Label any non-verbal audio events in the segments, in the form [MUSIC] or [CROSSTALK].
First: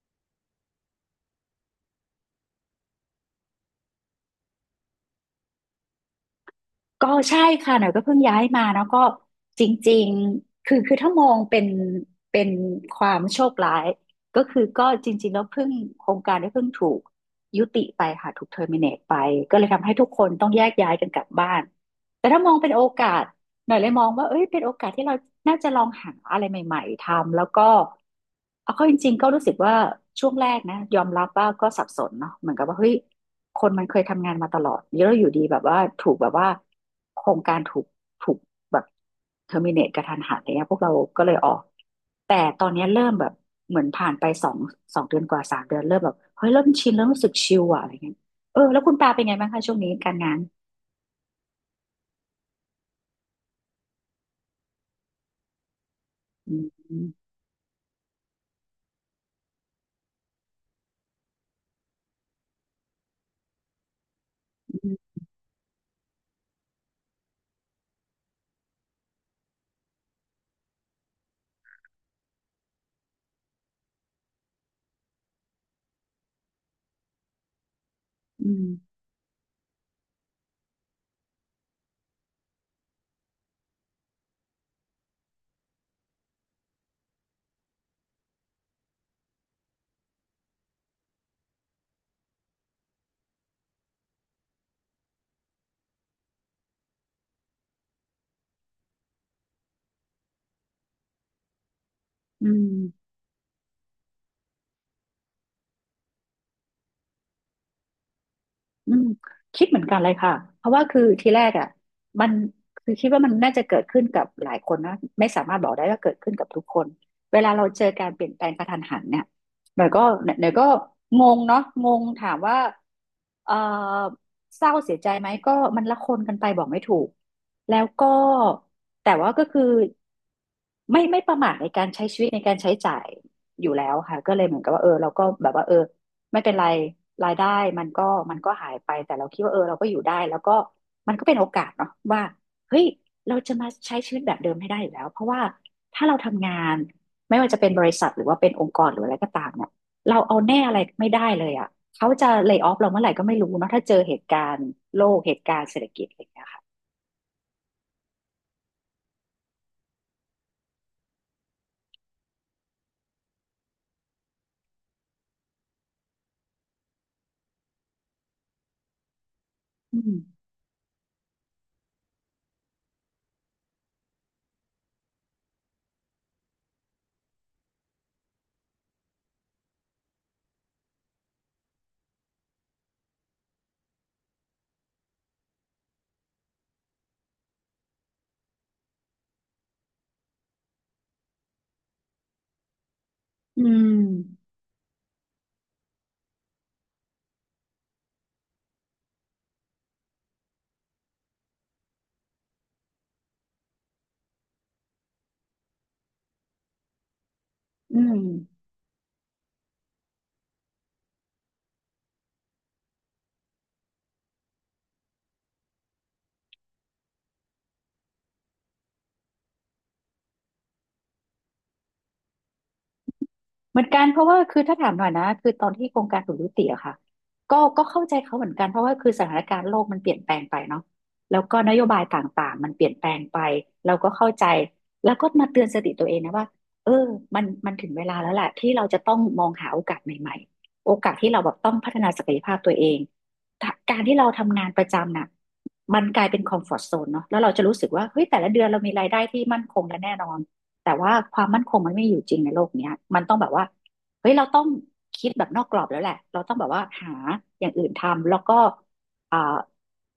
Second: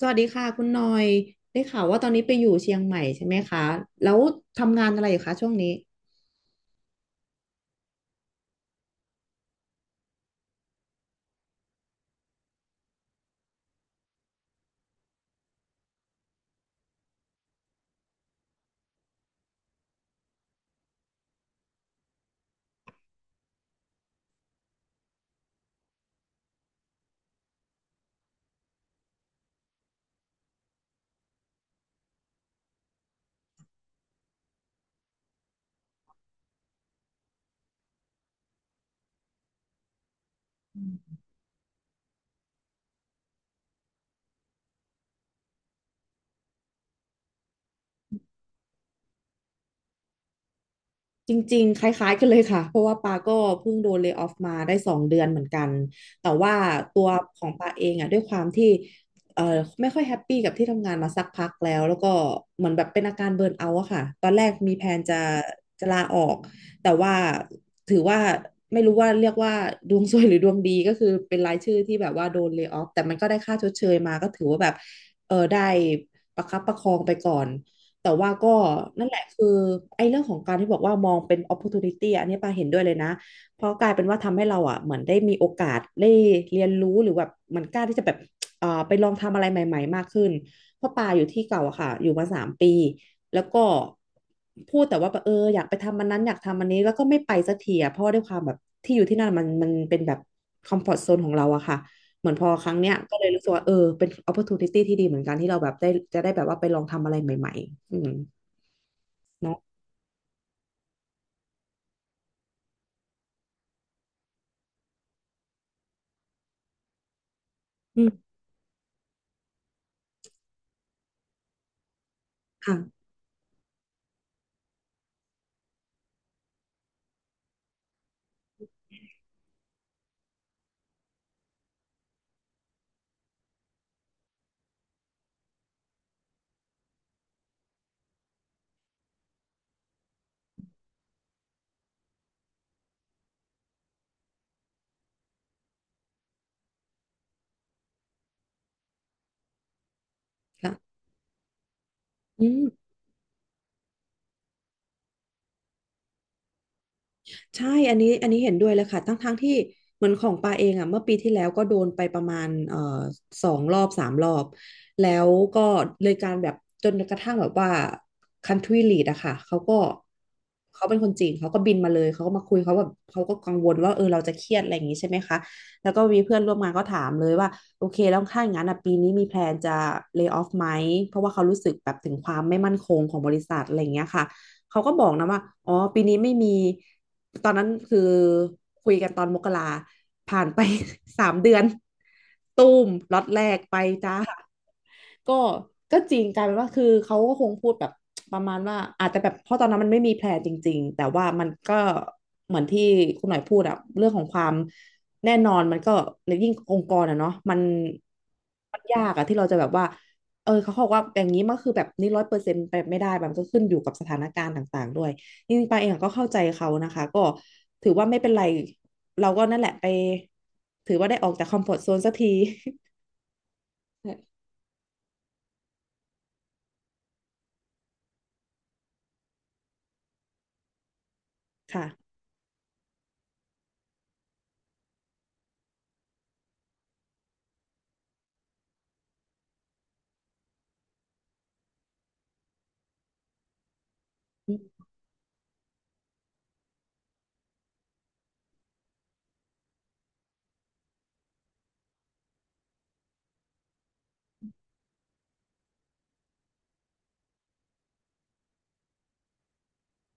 สวัสดีค่ะคุณหน่อยได้ข่าวว่าตอนนี้ไปอยู่เชียงใหม่ใช่ไหมคะแล้วทำงานอะไรอยู่คะช่วงนี้ ก็ใช่ค่ะหน่อยก็เพิ่งย้ายมาแล้วก็จริงๆคือถ้ามองเป็นเป็นความโชคร้ายก็คือก็จริงๆแล้วเพิ่งโครงการได้เพิ่งถูกยุติไปค่ะถูกเทอร์มิเนตไปก็เลยทำให้ทุกคนต้องแยกย้ายกันกลับบ้านแต่ถ้ามองเป็นโอกาส หน่อยเลยมองว่าเอ้ยเป็นโอกาสที่เราน่าจะลองหาอะไรใหม่ๆทำแล้วก็เอาเข้าจริงๆก็รู้สึกว่าช่วงแรกนะยอมรับว่าก็สับสนเนาะเหมือนกับว่าเฮ้ยคนมันเคยทำงานมาตลอดแล้วอยู่ดีแบบว่าถูกแบบว่าโครงการถูกแบบเทอร์มินเนตกระทันหันอะไรเงี้ยพวกเราก็เลยออกแต่ตอนเนี้ยเริ่มแบบเหมือนผ่านไปสองเดือนกว่าสามเดือนเริ่มแบบเฮ้ยเริ่มชินเริ่มรู้สึกชิลอะอะไรเงี้ยเออแล้วคุณปาเป็นไงบ้างคะช่วงนี้การงานจริงๆคล้ายๆกันเลยค่ะเพราะว่าปาก็เพิ่งโดนเล y o ออฟมาได้2 เดือนเหมือนกันแต่อืว่ามตัวของปาเองอ่ะด้วยความที่ไม่ค่อยแฮปปี้กับที่ทำงานมาสักพักแล้วแล้วก็เหมือนแบบเป็นอาการเบิร์นเอาท์อะค่ะตอนแรกมีแผอืนมจะลาออกแต่ว่าถือว่าไม่รู้ว่าเรียกว่าดวงซวยหรือดวงดีก็คือเป็นรายชื่อที่แบบว่าโดนเล y o ออฟแต่มันก็ได้ค่าชดเชยมาก็ถือว่าแบบเออได้ประคับประคองไปก่อน แต่ว่าอืก็มนั่นแหละคือไอ้เรื่องของการที่บอกว่ามองเป็น opportunity อะอันนี้ปาเห็นด้วยเลยนะเพราะกลายเป็นว่าทำให้เราอ่ะเหมือนได้มีโอกาสได้เรียนรู้หรือแบบเหมันกล้าที่จะแบบไปลองทำอะไรใหม่ๆมากขึ้นเพราะปาอยู่ที่เก่าอะค่ะอยู่มา3 ปีแล้วก็พูดแต่ว่าแบบเอออยากไปทำอันนั้นอยากทำอันนี้แล้วก็ไม่ไปสักทีอะเพราะว่าด้วยความแบบที่อยู่ที่นั่นมันเป็นแบบคอมฟอร์ z โซนของเราอะค่ะ เหมือนพอือครั้งเนี้ยม ก็เลยรู้สึกว่าเออเป็น opportunity ที่ดีเหมือนกันที่เราแบบได้จะได้แบบว่าไปลองทำอะไรใหม่ๆอืมอืมเนาะคิดเหมือนกันเลยค่ะเพราะว่าคือทีแรกอ่ะมันคือคิดว่ามันน่าจะเกิดขึ้นกับหลายคนนะไม่สามารถบอกได้ว่าเกิดขึ้นกับทุกคนเวลาเราเจออืการเปลี่ยนมแปลงกระทันหันเนี่ยหน่อยก็งงเนาะงงถามว่าค่ะเออเศร้าเสียใจไหมก็มันละคนกันไปบอกไม่ถูกแล้วก็แต่ว่าก็คือไม่ประมาทในการใช้ชีวิตในการใช้จ่ายอยู่แล้วค่ะก็เลยเหมือนกับว่าเออเราก็แบบว่าเออ ไม่เป็นไรรายได้มันก็มันก็หายไปแต่เราคิดว่าเออเราก็อยู่ได้แล้วก็มันก็เป็นโอกาสเนาะว่าเฮ้ยเราจะมาใช้ชีวิตแบบเดิมให้ได้อยู่แล้วเพราะว่าถ้าเราทำงานไม่ว่าจะเป็นบริษัทหรือว่าเป็นองค์กรหรืออะไรก็ตามเนี่ยเราเอาแน่อะไรค่ะไม่ได้เลยอ่ะเขาจะอืเล y ม o ออฟเราเมื่อไหร่ก็ไม่รู้เนาะถ้าเจอเหตุการณ์โลกเหตุการณ์เศรษฐกิจอะไรอย่างเงี้ยค่ะใช่อันนี้เห็นด้วยเลยค่ะทั้งที่เหมือนของปาเองอ่ะเมื่อปีที่แล้วก็โดนไปประมาณ2 รอบ 3 รอบ แล้วก็เลยการแบบจนกระทั่งแบบว่า country lead อะค่ะเขาก็อืมเขาเป็นคนจีนเขาก็บินมาเลยเขาก็มาคุยเขาแบบเขาก็กังวลว่าเออเราจะเครียดอะไรอย่างนี้ใช่ไหมคะแล้วก็มีเพื่อนร่วมงานก็ถามเลยว่าโอเคแล้วถ้าอย่างนั้นอ่ะปีนี้มีแพลนจะ lay off ไหมเพราะว่าเขารู้สึกแบบถึงความไม่มั่นคงของบริษัทอะไรอย่างเงี้ยค่ะเขาก็บอกนะว่าอ๋อปีนี้ไม่มี ตอนนั้นคือคุยกันตอนมกราผ่านไป [LAUGHS] 3 เดือนตูมล็อตแรกอืไปมจ้า ก็ก็จริงกลายเป็นว่าคือเขาก็คงพูดแบบประมาณว่าอาจจะแบบเพราะตอนนั้นมันไม่มีแผลจริงๆแต่ว่ามันก็เหมือนที่คุณหน่อยพูดอะเรื่องของความแน่นอนมันก็แลยิ่งองค์กรอะเนาะอืม มันยากอะที่เราจะแบบว่าเออเขาบอกว่าอย่างนี้มันคือแบบนี้ร้อยเปอร์เซ็นต์ไปไม่ได้มันก็ขึ้นอยู่กับสถานการณ์ต่างๆด้วยจริงๆปาเองก็เข้าใจเขานะคะก็ถือว่าไม่เป็นไรเราก็นั่นแหละไปถือว่าได้ออกจากคอมฟอร์ตโซนสักที เหมือนกันเพราะว่าคือถ้าถามหน่อยนะคือตอนที่โครงการถูกยุติอะค่ะก็เข้าใจเขาเหมือนกันเพราะว่าคือสถานการณ์โลกมันเปลี่ยนแปลงไปเนาะแล้วก็น [LAUGHS] โยค่ะบายต่างๆมันเปลี่ยนแปลงไปเราก็เข้าใจแล้วก็มาเตือนสติตัวเองนะว่าเออมันถึงเวลาแล้วแหละที่เราจะต้องมองหาโอกาสใหม่ๆโอกาสที่เราแบบต้องพัฒนาศักยภาพตัวเองถ้าการที่เราทำงานประจำน่ะมันกลายเป็นคอมฟอร์ z โซนเนาะแล้วเราจะรู้สึกว่าเฮ้ยแต่ละเดือนเรามีรายได้ที่มั่นคงและแน่นอน แต่ว่าความมั่นคงมันไม่อยู่จริงในโลกเนี้ยมันต้องแบบว่าเฮ้ยเราต้องคิดแบบนอกกรอบแล้วแหละเราต้องแบบว่าหาอย่างอื่นทำแล้วก็อ่า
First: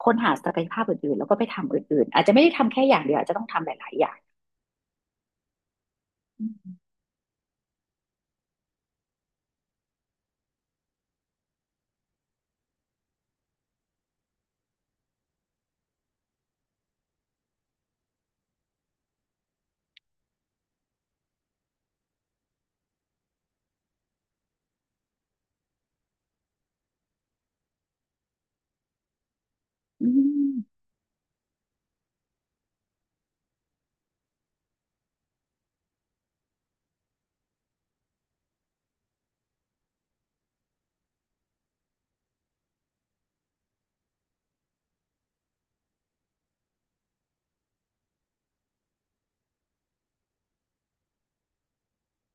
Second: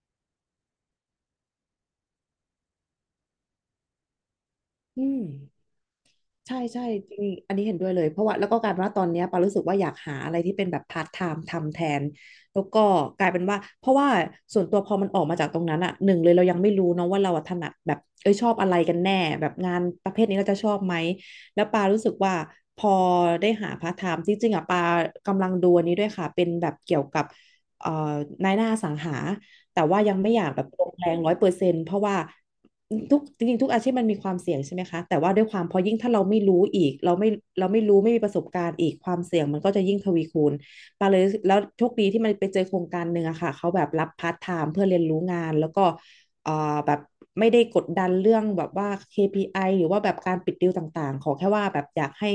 ค้นหาศักยภาพอื่นๆแล้วก็ไปทำอื่นๆอาจจะไม่ได้ทำแค่อย่างเดียวอาจจะต้องทำหลายๆอย่างอืม ใช่ใช่จริงอันนี้เห็นด้วยเลยเพราะว่าแล้วก็กลายเป็นว่าตอนเนี้ยปารู้สึกว่าอยากหาอะไรที่เป็นแบบพาร์ทไทม์ทำแทนแล้วก็กลายเป็นว่าเพราะว่าส่วนตัวพอมันออกมาจากตรงนั้นอ่ะหนึ่งเลยเรายังไม่รู้เนาะว่าเราอะถนัดแบบเอ้ยชอบอะไรกันแน่แบบงานประเภทนี้เราจะชอบไหมแล้วปารู้สึกว่าพอได้หาพาร์ทไทม์จริงๆอ่ะปากำลังดูอันนี้ด้วยค่ะเป็นแบบเกี่ยวกับเอ่อนายหน้าอสังหา แต่ว่าอืยังไม่อยากแบบม ลงแรงร้อยเปอร์เซ็นต์เพราะว่าจริงๆทุกอาชีพมันมีความเสี่ยงใช่ไหมคะแต่ว่าด้วยความพอยิ่งถ้าเราไม่รู้อีกเราไม่รู้ไม่มีประสบการณ์อีกความเสี่ยงมันก็จะยิ่งทวีคูณปาเลยแล้วโชคดีที่มันไปเจอโครงการหนึ่งอะค่ะเขาแบบรับพาร์ทไทม์เพื่อเรียนรู้งานแล้วก็เอ่อแบบไม่ได้กดดันเรื่องแบบว่า KPI หรือว่าแบบการปิดดีลต่างๆขอแค่ว่าแบบอยากให้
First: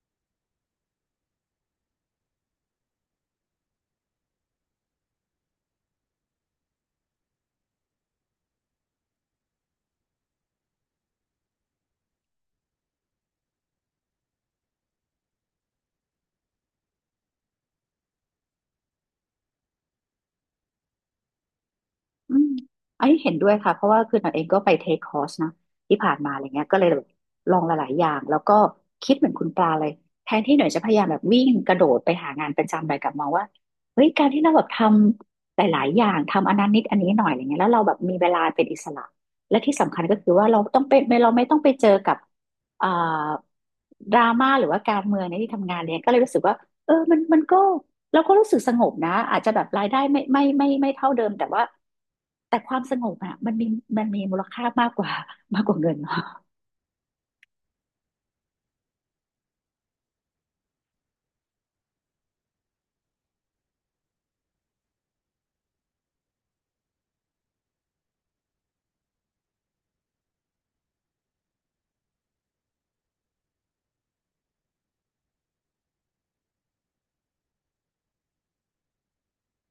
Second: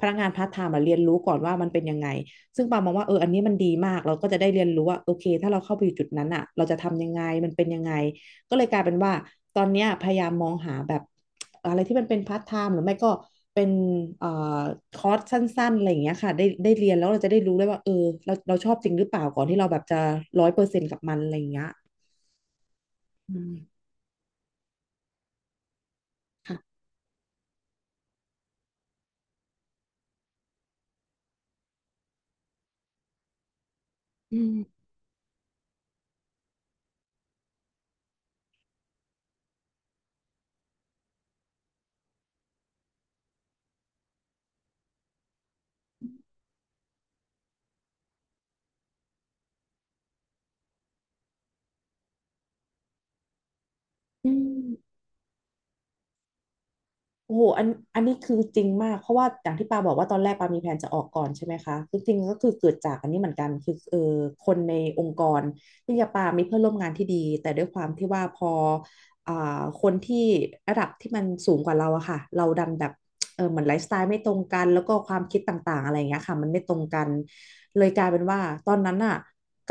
พนักงานพาร์ทไทม์มาเรียนรู้ก่อนว่ามันเป็นยังไง ซึ่งปามองว่าอันนี้มันดีมากเราก็จะได้เรียนรู้ว่าโอเคถ้าเราเข้าไปอยู่จุดนั้นอ่ะเราจะทำยังไงมันเป็นยังไงก็เลยกลายเป็นว่าตอนเนี้ยพยายามมองหาแบบอะไรที่มันเป็นพาร์ทไทม์หรือไม่ก็เป็นเอ่อคอร์สสั้นๆอะไรอย่างเงี้ยค่ะได้เรียนแล้วเราจะได้รู้ได้วยว่าเราชอบจริงหรือเปล่าก่อนที่เราแบบจะร้อยเปอร์เซ็นต์กับมันอะไรอย่างเงี้ยอืมอันนี้เห็อืนด้วมยค่ะเพราะว่าคือหนันเองก็ไปเทคคอร์สนะที่ผ่านมาอะไรเงี้ยค่ะก็เลยแบบลองหลายๆอย่างแล้วก็คิดเหมือนคุณปลาเลยแทนที่หน่อยจะพยายามแบบวิ่งกระโดดไปหางานประจำอะไรกลับมองว่าเฮ้ยการอืที่เราแบบทมำหลายๆอย่างทำอันนั้นนิดอันนี้หน่อยอะไรเงี้ยแล้วเราแบบมีเวลาเป็นอิสระและที่สำคัญก็คือว่าเราต้องเป็นเราไม่ต้องไปเจอกับอ่าดราม่าหรือว่าการเมืองในที่ทำงานเลยก็เลยรู้สึกว่าเออมันก็ เราก็รู้สึกสงบนะอาจจะแบบรายได้ไม่เท่าเดิมแต่ว่าแต่ความสงบอ่ะมันมีอืมูลค่ามากม กว่ามากกว่าเงินโอ้โหอันนี้คือจริงมากเพราะว่าอย่างที่ปาบอกว่าตอนแรกปามีแผนจะออกก่อนใช่ไหมคะคือจริงๆก็คือเกิดจากอันนี้เหมือนกันคือคนในองค์กรที่ยาปามีเพื่อนร่วมงานที่ดีแต่ด้วยความที่ว่าพออ่คนที่ระดับที่มันสูงกว่าเราอะค่ะเราดันแบบเหมือนไลฟ์สไตล์ไม่ตรงกันแล้วก็ความคิดต่างๆอะไรอย่างเงี้ยค่ะมันไม่ตรงกันเลยกลายเป็นว่าตอนนั้นอะ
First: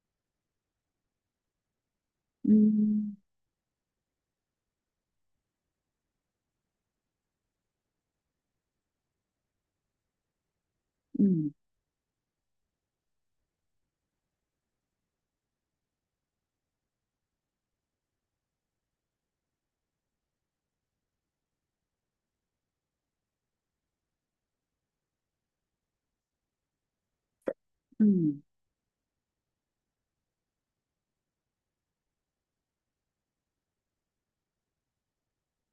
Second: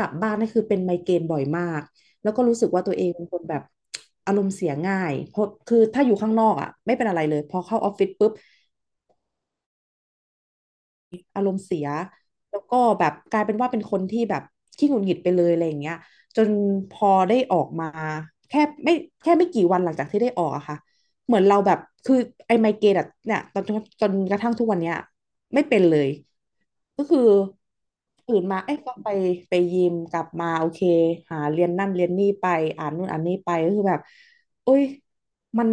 กลับบ้านนี่คือเป็นไมเกรนบ่อยมาก แล้วก็อืรู้สึกว่าตัวเองเป็นมคนแบบอารมณ์เสียง่าย เพราะคือถ้าอยู่ข้างนอกอ่ะไม่เป็นอะไรเลยพอเข้าออฟฟิศปุ๊บ อืมแล้วก็แบบกลายเป็นว่าเป็นคนที่แบบขี้หงุดหงิดไปเลยอะไรอย่างเงี้ยจนพอได้ออกมาแค่ไม่แค่ไม่กี่วันหลังจากที่ได้ออกอะค่ะเหมือนเราแบบคือไอ้ไมเกรนอะเนี่ยตอนจนกระทั่งทุกวันเนี้ยไม่เป็นเลยก็คืออืมตื่นมาเอ้ยก็ไปยิมกลับมาโอเคหาเรียนนั่นเรียนนี่ไปอ่านนู่นอ่านนี่ไปก็คือแบบโอ้ยมัน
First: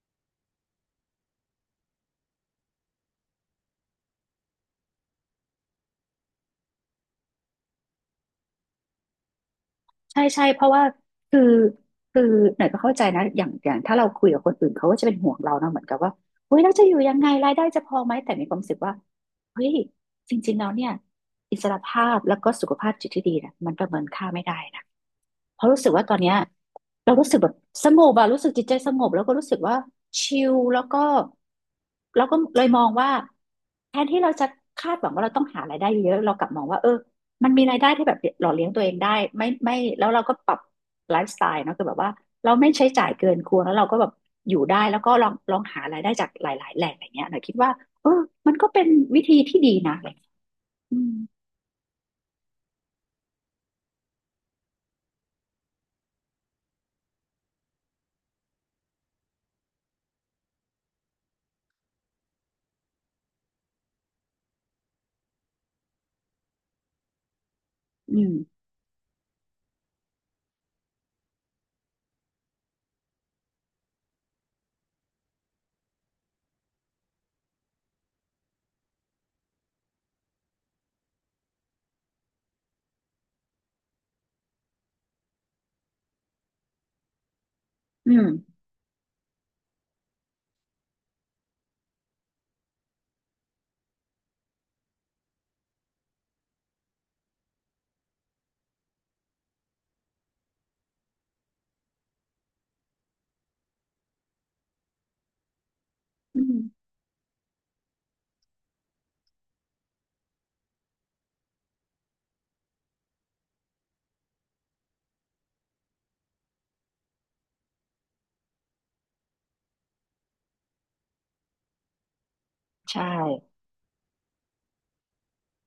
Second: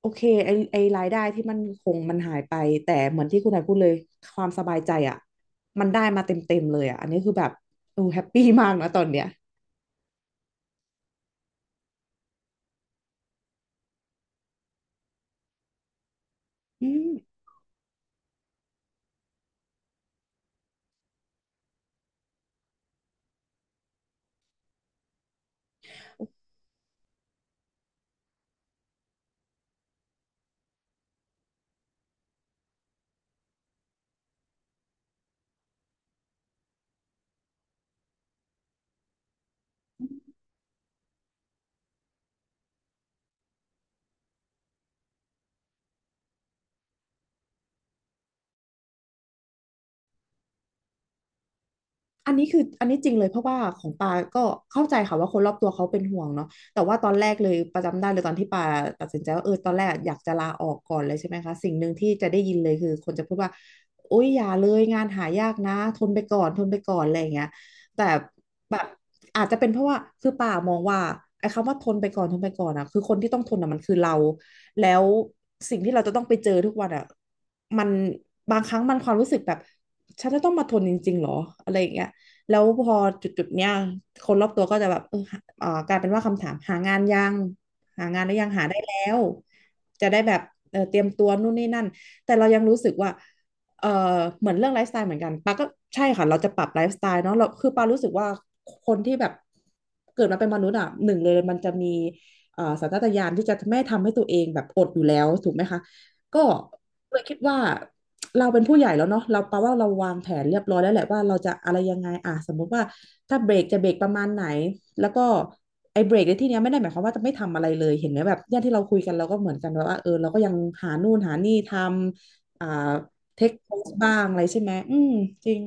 โอเคไอรายได้ที่มันคงมันหายไปแต่เหมือนที่คุณนายพูดเลยความสบายใจอะ มันได้มาเต็มๆเลยอ่ะ อันนี้คือแบบโอ้แฮปปี้มากนะตอนเนี้ยใช่ใช่เพราะว่าคือคือหน่อยก็เข้าใจนะอย่างถ้าเราคุยกับคนอื่นเขาก็จะเป็นห่วงเรานะเหมือนกับว่าเฮ้ยเราจะอือยู่ม ยังไงรายได้จะพอไหมแต่มีความรู้สึกว่าเฮ้ยจริงๆแล้วเนี่ยอิสรภาพแล้วก็สุขภาพจิตที่ดีนะมันประเมินค่าไม่ได้นะ เพราะรู้สึกว่าตอนเนี้ยเรารู้สึกแบบสงบอะรู้สึกจิตใจสงบแล้วก็รู้สึกว่าชิลแล้วก็เราก็เลยมองว่าแทนที่เราจะคาดหวังว่าเราต้องหารายได้เยอะเรากลับมองว่าเออมันมีรายได้ที่แบบหล่อเลี้ยงตัวเองได้ไม่แล้วเราก็ปรับไลฟ์สไตล์เนาะคือแบบว่าเราไม่ใช้จ่ายเกินควรแล้วเราก็แบบอยู่ได้แล้วก็ลองหารายได้จากหลายๆแหล่งอย่างเงี้ยหน่อยคิดว่าเออมันก็เป็นวิธีที่ดีนะอะไรอย่างเงี้ยอืมอันนี้จริงเลยเพราะว่าของปาก็เข้าใจค่ะว่าคนรอบตัวเขาเป็นห่วงเนาะแต่ว่าตอนแรกเลยประจำได้เลยตอนที่ปาตัดสินใจว่าตอนแรกอยากจะลาออกก่อนเลยใช่ไหมคะสิ่งหนึ่งที่จะได้ยินเลยคือคนจะพูดว่าโอ๊ยอย่าเลยงานหายากนะทนไปก่อนทนไปก่อนอะไรอย่างเงี้ยแต่อืมแบบอาจจะเป็นเพราะว่าคือปามองว่าไอ้คำว่าทนไปก่อนทนไปก่อนอะคือคนที่ต้องทนอะมันคือเราแล้วสิ่งที่เราจะต้องไปเจอทุกวันอะมันบางครั้งมันความรู้สึกแบบฉันจะต้องมาทนจริงๆหรออะไรอย่างเงี้ย แล้วพอจุดๆเนี้ยคนรอบตัวก็จะแบบกลายเป็นว่าคำถามหางานยังหาอืงานหรือยังมหาได้แล้วจะได้แบบเตรียมตัวนู่นนี่นั่นแต่เรายังรู้สึกว่าเออเหมือนเรื่องไลฟ์สไตล์เหมือนกันปาก็ใช่ค่ะเราจะปรับไลฟ์สไตล์เนาะเราคือปารู้สึกว่าคนที่แบบเกิดมาเป็นมนุษย์อ่ะหนึ่งเลยมันจะมีสัญชาตญาณที่จะไม่ทำให้ตัวเองแบบอดอยู่แล้วถูกไหมคะอืก็มเลยคิดว่า เราเป็นผู้ใหญ่แล้วเนาะเราแปลว่าเราวางแผนเรียบร้อยแล้วแหละว่าเราจะอะไรยังไงอ่ะสมมุติว่าถ้าเบรกจะเบรกประมาณไหนแล้วก็ไอ้เบรกในที่เนี้ยไม่ได้หมายความว่าจะไม่ทำอะไรเลยเห็นไหมแบบเนี่ยที่เราคุยกันเราก็เหมือนกันแบบว่าเราก็ยังหานู่นหานี่ทำอ่าใช่ เทคโพสบ้างอะไรใช่ไหมอืมจริง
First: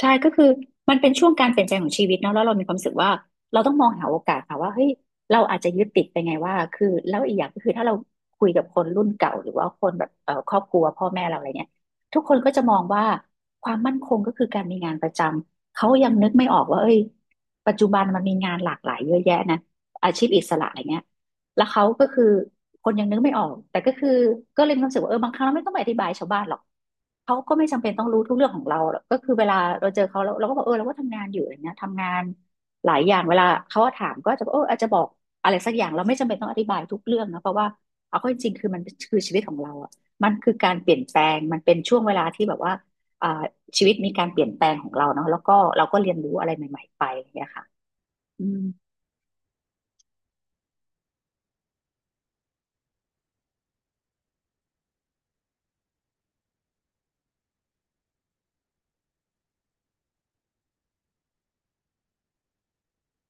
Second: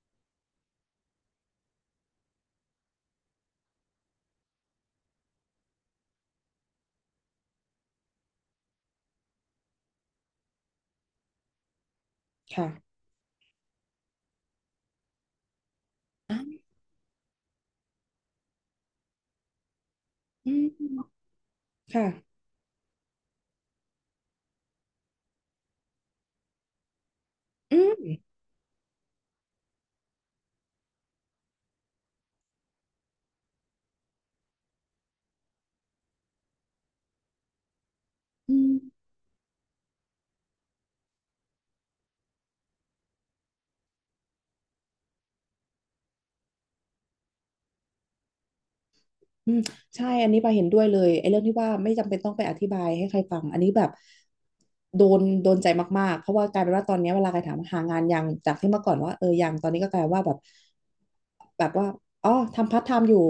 ใช่ก็คือมันเป็นช่วงการเปลี่ยนแปลงของชีวิตเนาะแล้วเรามีความรู้สึกว่าเราต้องมองหาโอกาสค่ะว่าเฮ้ยเราอาจจะยึดติดไปไงว่าคือแล้วอีกอย่างก็คือถ้าเราคุยกับคนรุ่นเก่าหรือว่าคนแบบครอบครัวพ่อแม่เราอะไรเนี่ยทุกคนก็จะมองค่ะว่าความมั่นคงก็คือการมีงานประจำเขายังนึกอ่ะไม่ออกว่าเอ้ยปัจจุบันมันมีงานหลากหลายเยอะแยะนะอาชีพอิอืสระอะไรเงี้ย มแล้วเขาก็คือค่ะคนยังนึกไม่ออกแต่ก็คือก็เลยมีความรู้สึกว่าเออบางครั้งเราไม่ต้องไปอธิบายชาวบ้านหรอกเขาก็ไม่อืจำเป็นต้องมรู้ทุกเรื่องของเราหรอกก็คือเวลาเราเจอเขาเราก็บอกเออเราก็ทำงานอยู่อะไรเงี้ยทำงานหลายอย่างเวลาเขาถามก็จะบอกเอออาจจะบอกอะไรสักอย่างเราไม่จำเป็นต้องอธิบายทุกเรื่องนะเพราะว่าเอาเข้าจริงอืๆคือมันม คือชีวิตของเราอ่ะมันคือการเปลี่ยนแปลงมันเป็นช่วงเวลาที่แบบว่าอ่าชีวิตมีการเปลี่ยนแปลงของเราเนาะแล้วก็เราก็เรียนรู้อะไรใหม่ๆไปอย่างเงี้ยค่ะอืมอืมใช่อันนี้ปาเห็นด้วยเลยไอ้เรื่องที่ว่าไม่จำเป็นต้องไปอธิบายให้ใครฟังอันนี้แบบโดนใจมากๆเพราะว่ากลายเป็นว่าตอนเนี้ยเวลาใครถามหางานยังจากที่เมื่อก่อนว่ายังตอนนี้ก็กลายว่าแบบแบบว่าอ๋อทำพาร์ทไทม์อยู่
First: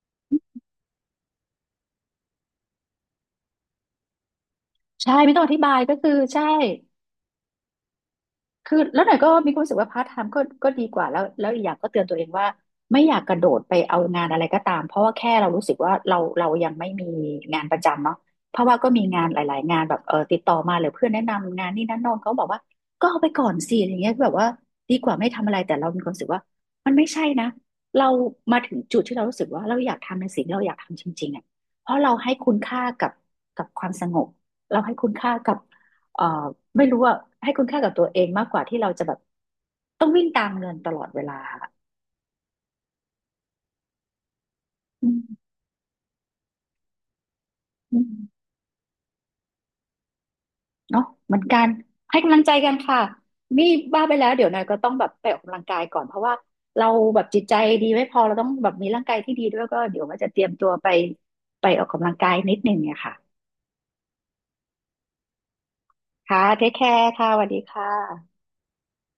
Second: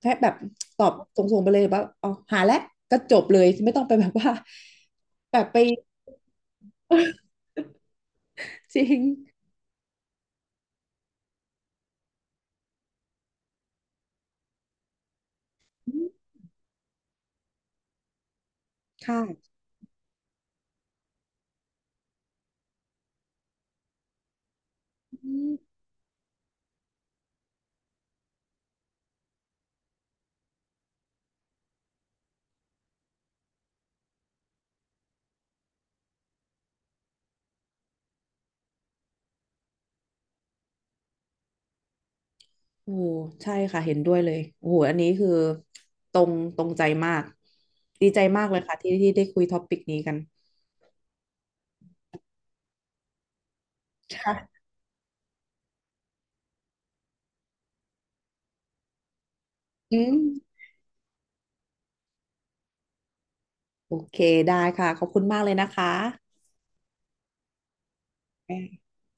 แค่แบบตอบส่งๆไปเลยว่าอ๋อหาแล้วก็จบเลยไม่ต้องไปแบบว่าใช่ไม่แบต้องบอไป ธิบายก็คือใช่ [LAUGHS] คือจริงแล้วหน่อยก็มีความรู้สึกว่าพาร์ทไทม์ก็ดีกว่าแล้วอีกอย่างก็เตือนตัวเองว่าไม่อยากกระโดดไปเอางานอะไรก็ตามเพราะว่าแค่เรารู้สึกว่าอืเรามเรายังไม่มีงานประจำเนาะเพราะว่าก็มีงานหค่ะลายๆงานแบบเออติดต่อมาหรือเพื่อนแนะนำงานนี่นั่นโน่นเขาบอกว่าก็เอาไปก่อนสิอย่างเงี้ยแบบว่าดีกว่าไม่อืทำอะม ไรแต่เรามีความรู้สึกว่ามันไม่ใช่นะเรามาถึงจุดที่เรารู้สึกว่าเราอยากทำในสิ่งที่เราอยากทำจริงๆอ่ะเพราะเราให้คุณค่ากับกับความสงบเราให้คุณค่ากับ เอ่อไม่รู้ว่าให้คุณค่ากับตัวเองมากกว่าที่เราจะแบบต้องวิ่งตามเงินตลอดเวลาค่ะโอ้ใช่ค่ะเห็นด้วยเลยโอ้โหอันอืนี้คือมตรงตรงใจมากอืดีมใจมากเลยค่ะที่ที่ได้คุยท็อปิกนี้กันเนาะเหมือนกันให้กำลังใจกันค่ะนี่บ้าไปแล้วเดี๋ยวนาค่ะยก็ต้องแบบไปออกกำลังกายก่อนเพราะว่าเราแบบจิตใจดีไม่พอเราต้องแบบมีร่างกายที่ดีด้วยก็อืเดี๋ยวมว่าจะเตรียมตัวไปไปออกกำลังกายนิดนึงเนี่ยค่ะโอเคได้ค่ะขอบคุณมากเลยนะคะค่ะเทคแคร์ค่ะสวัสดีค่ะ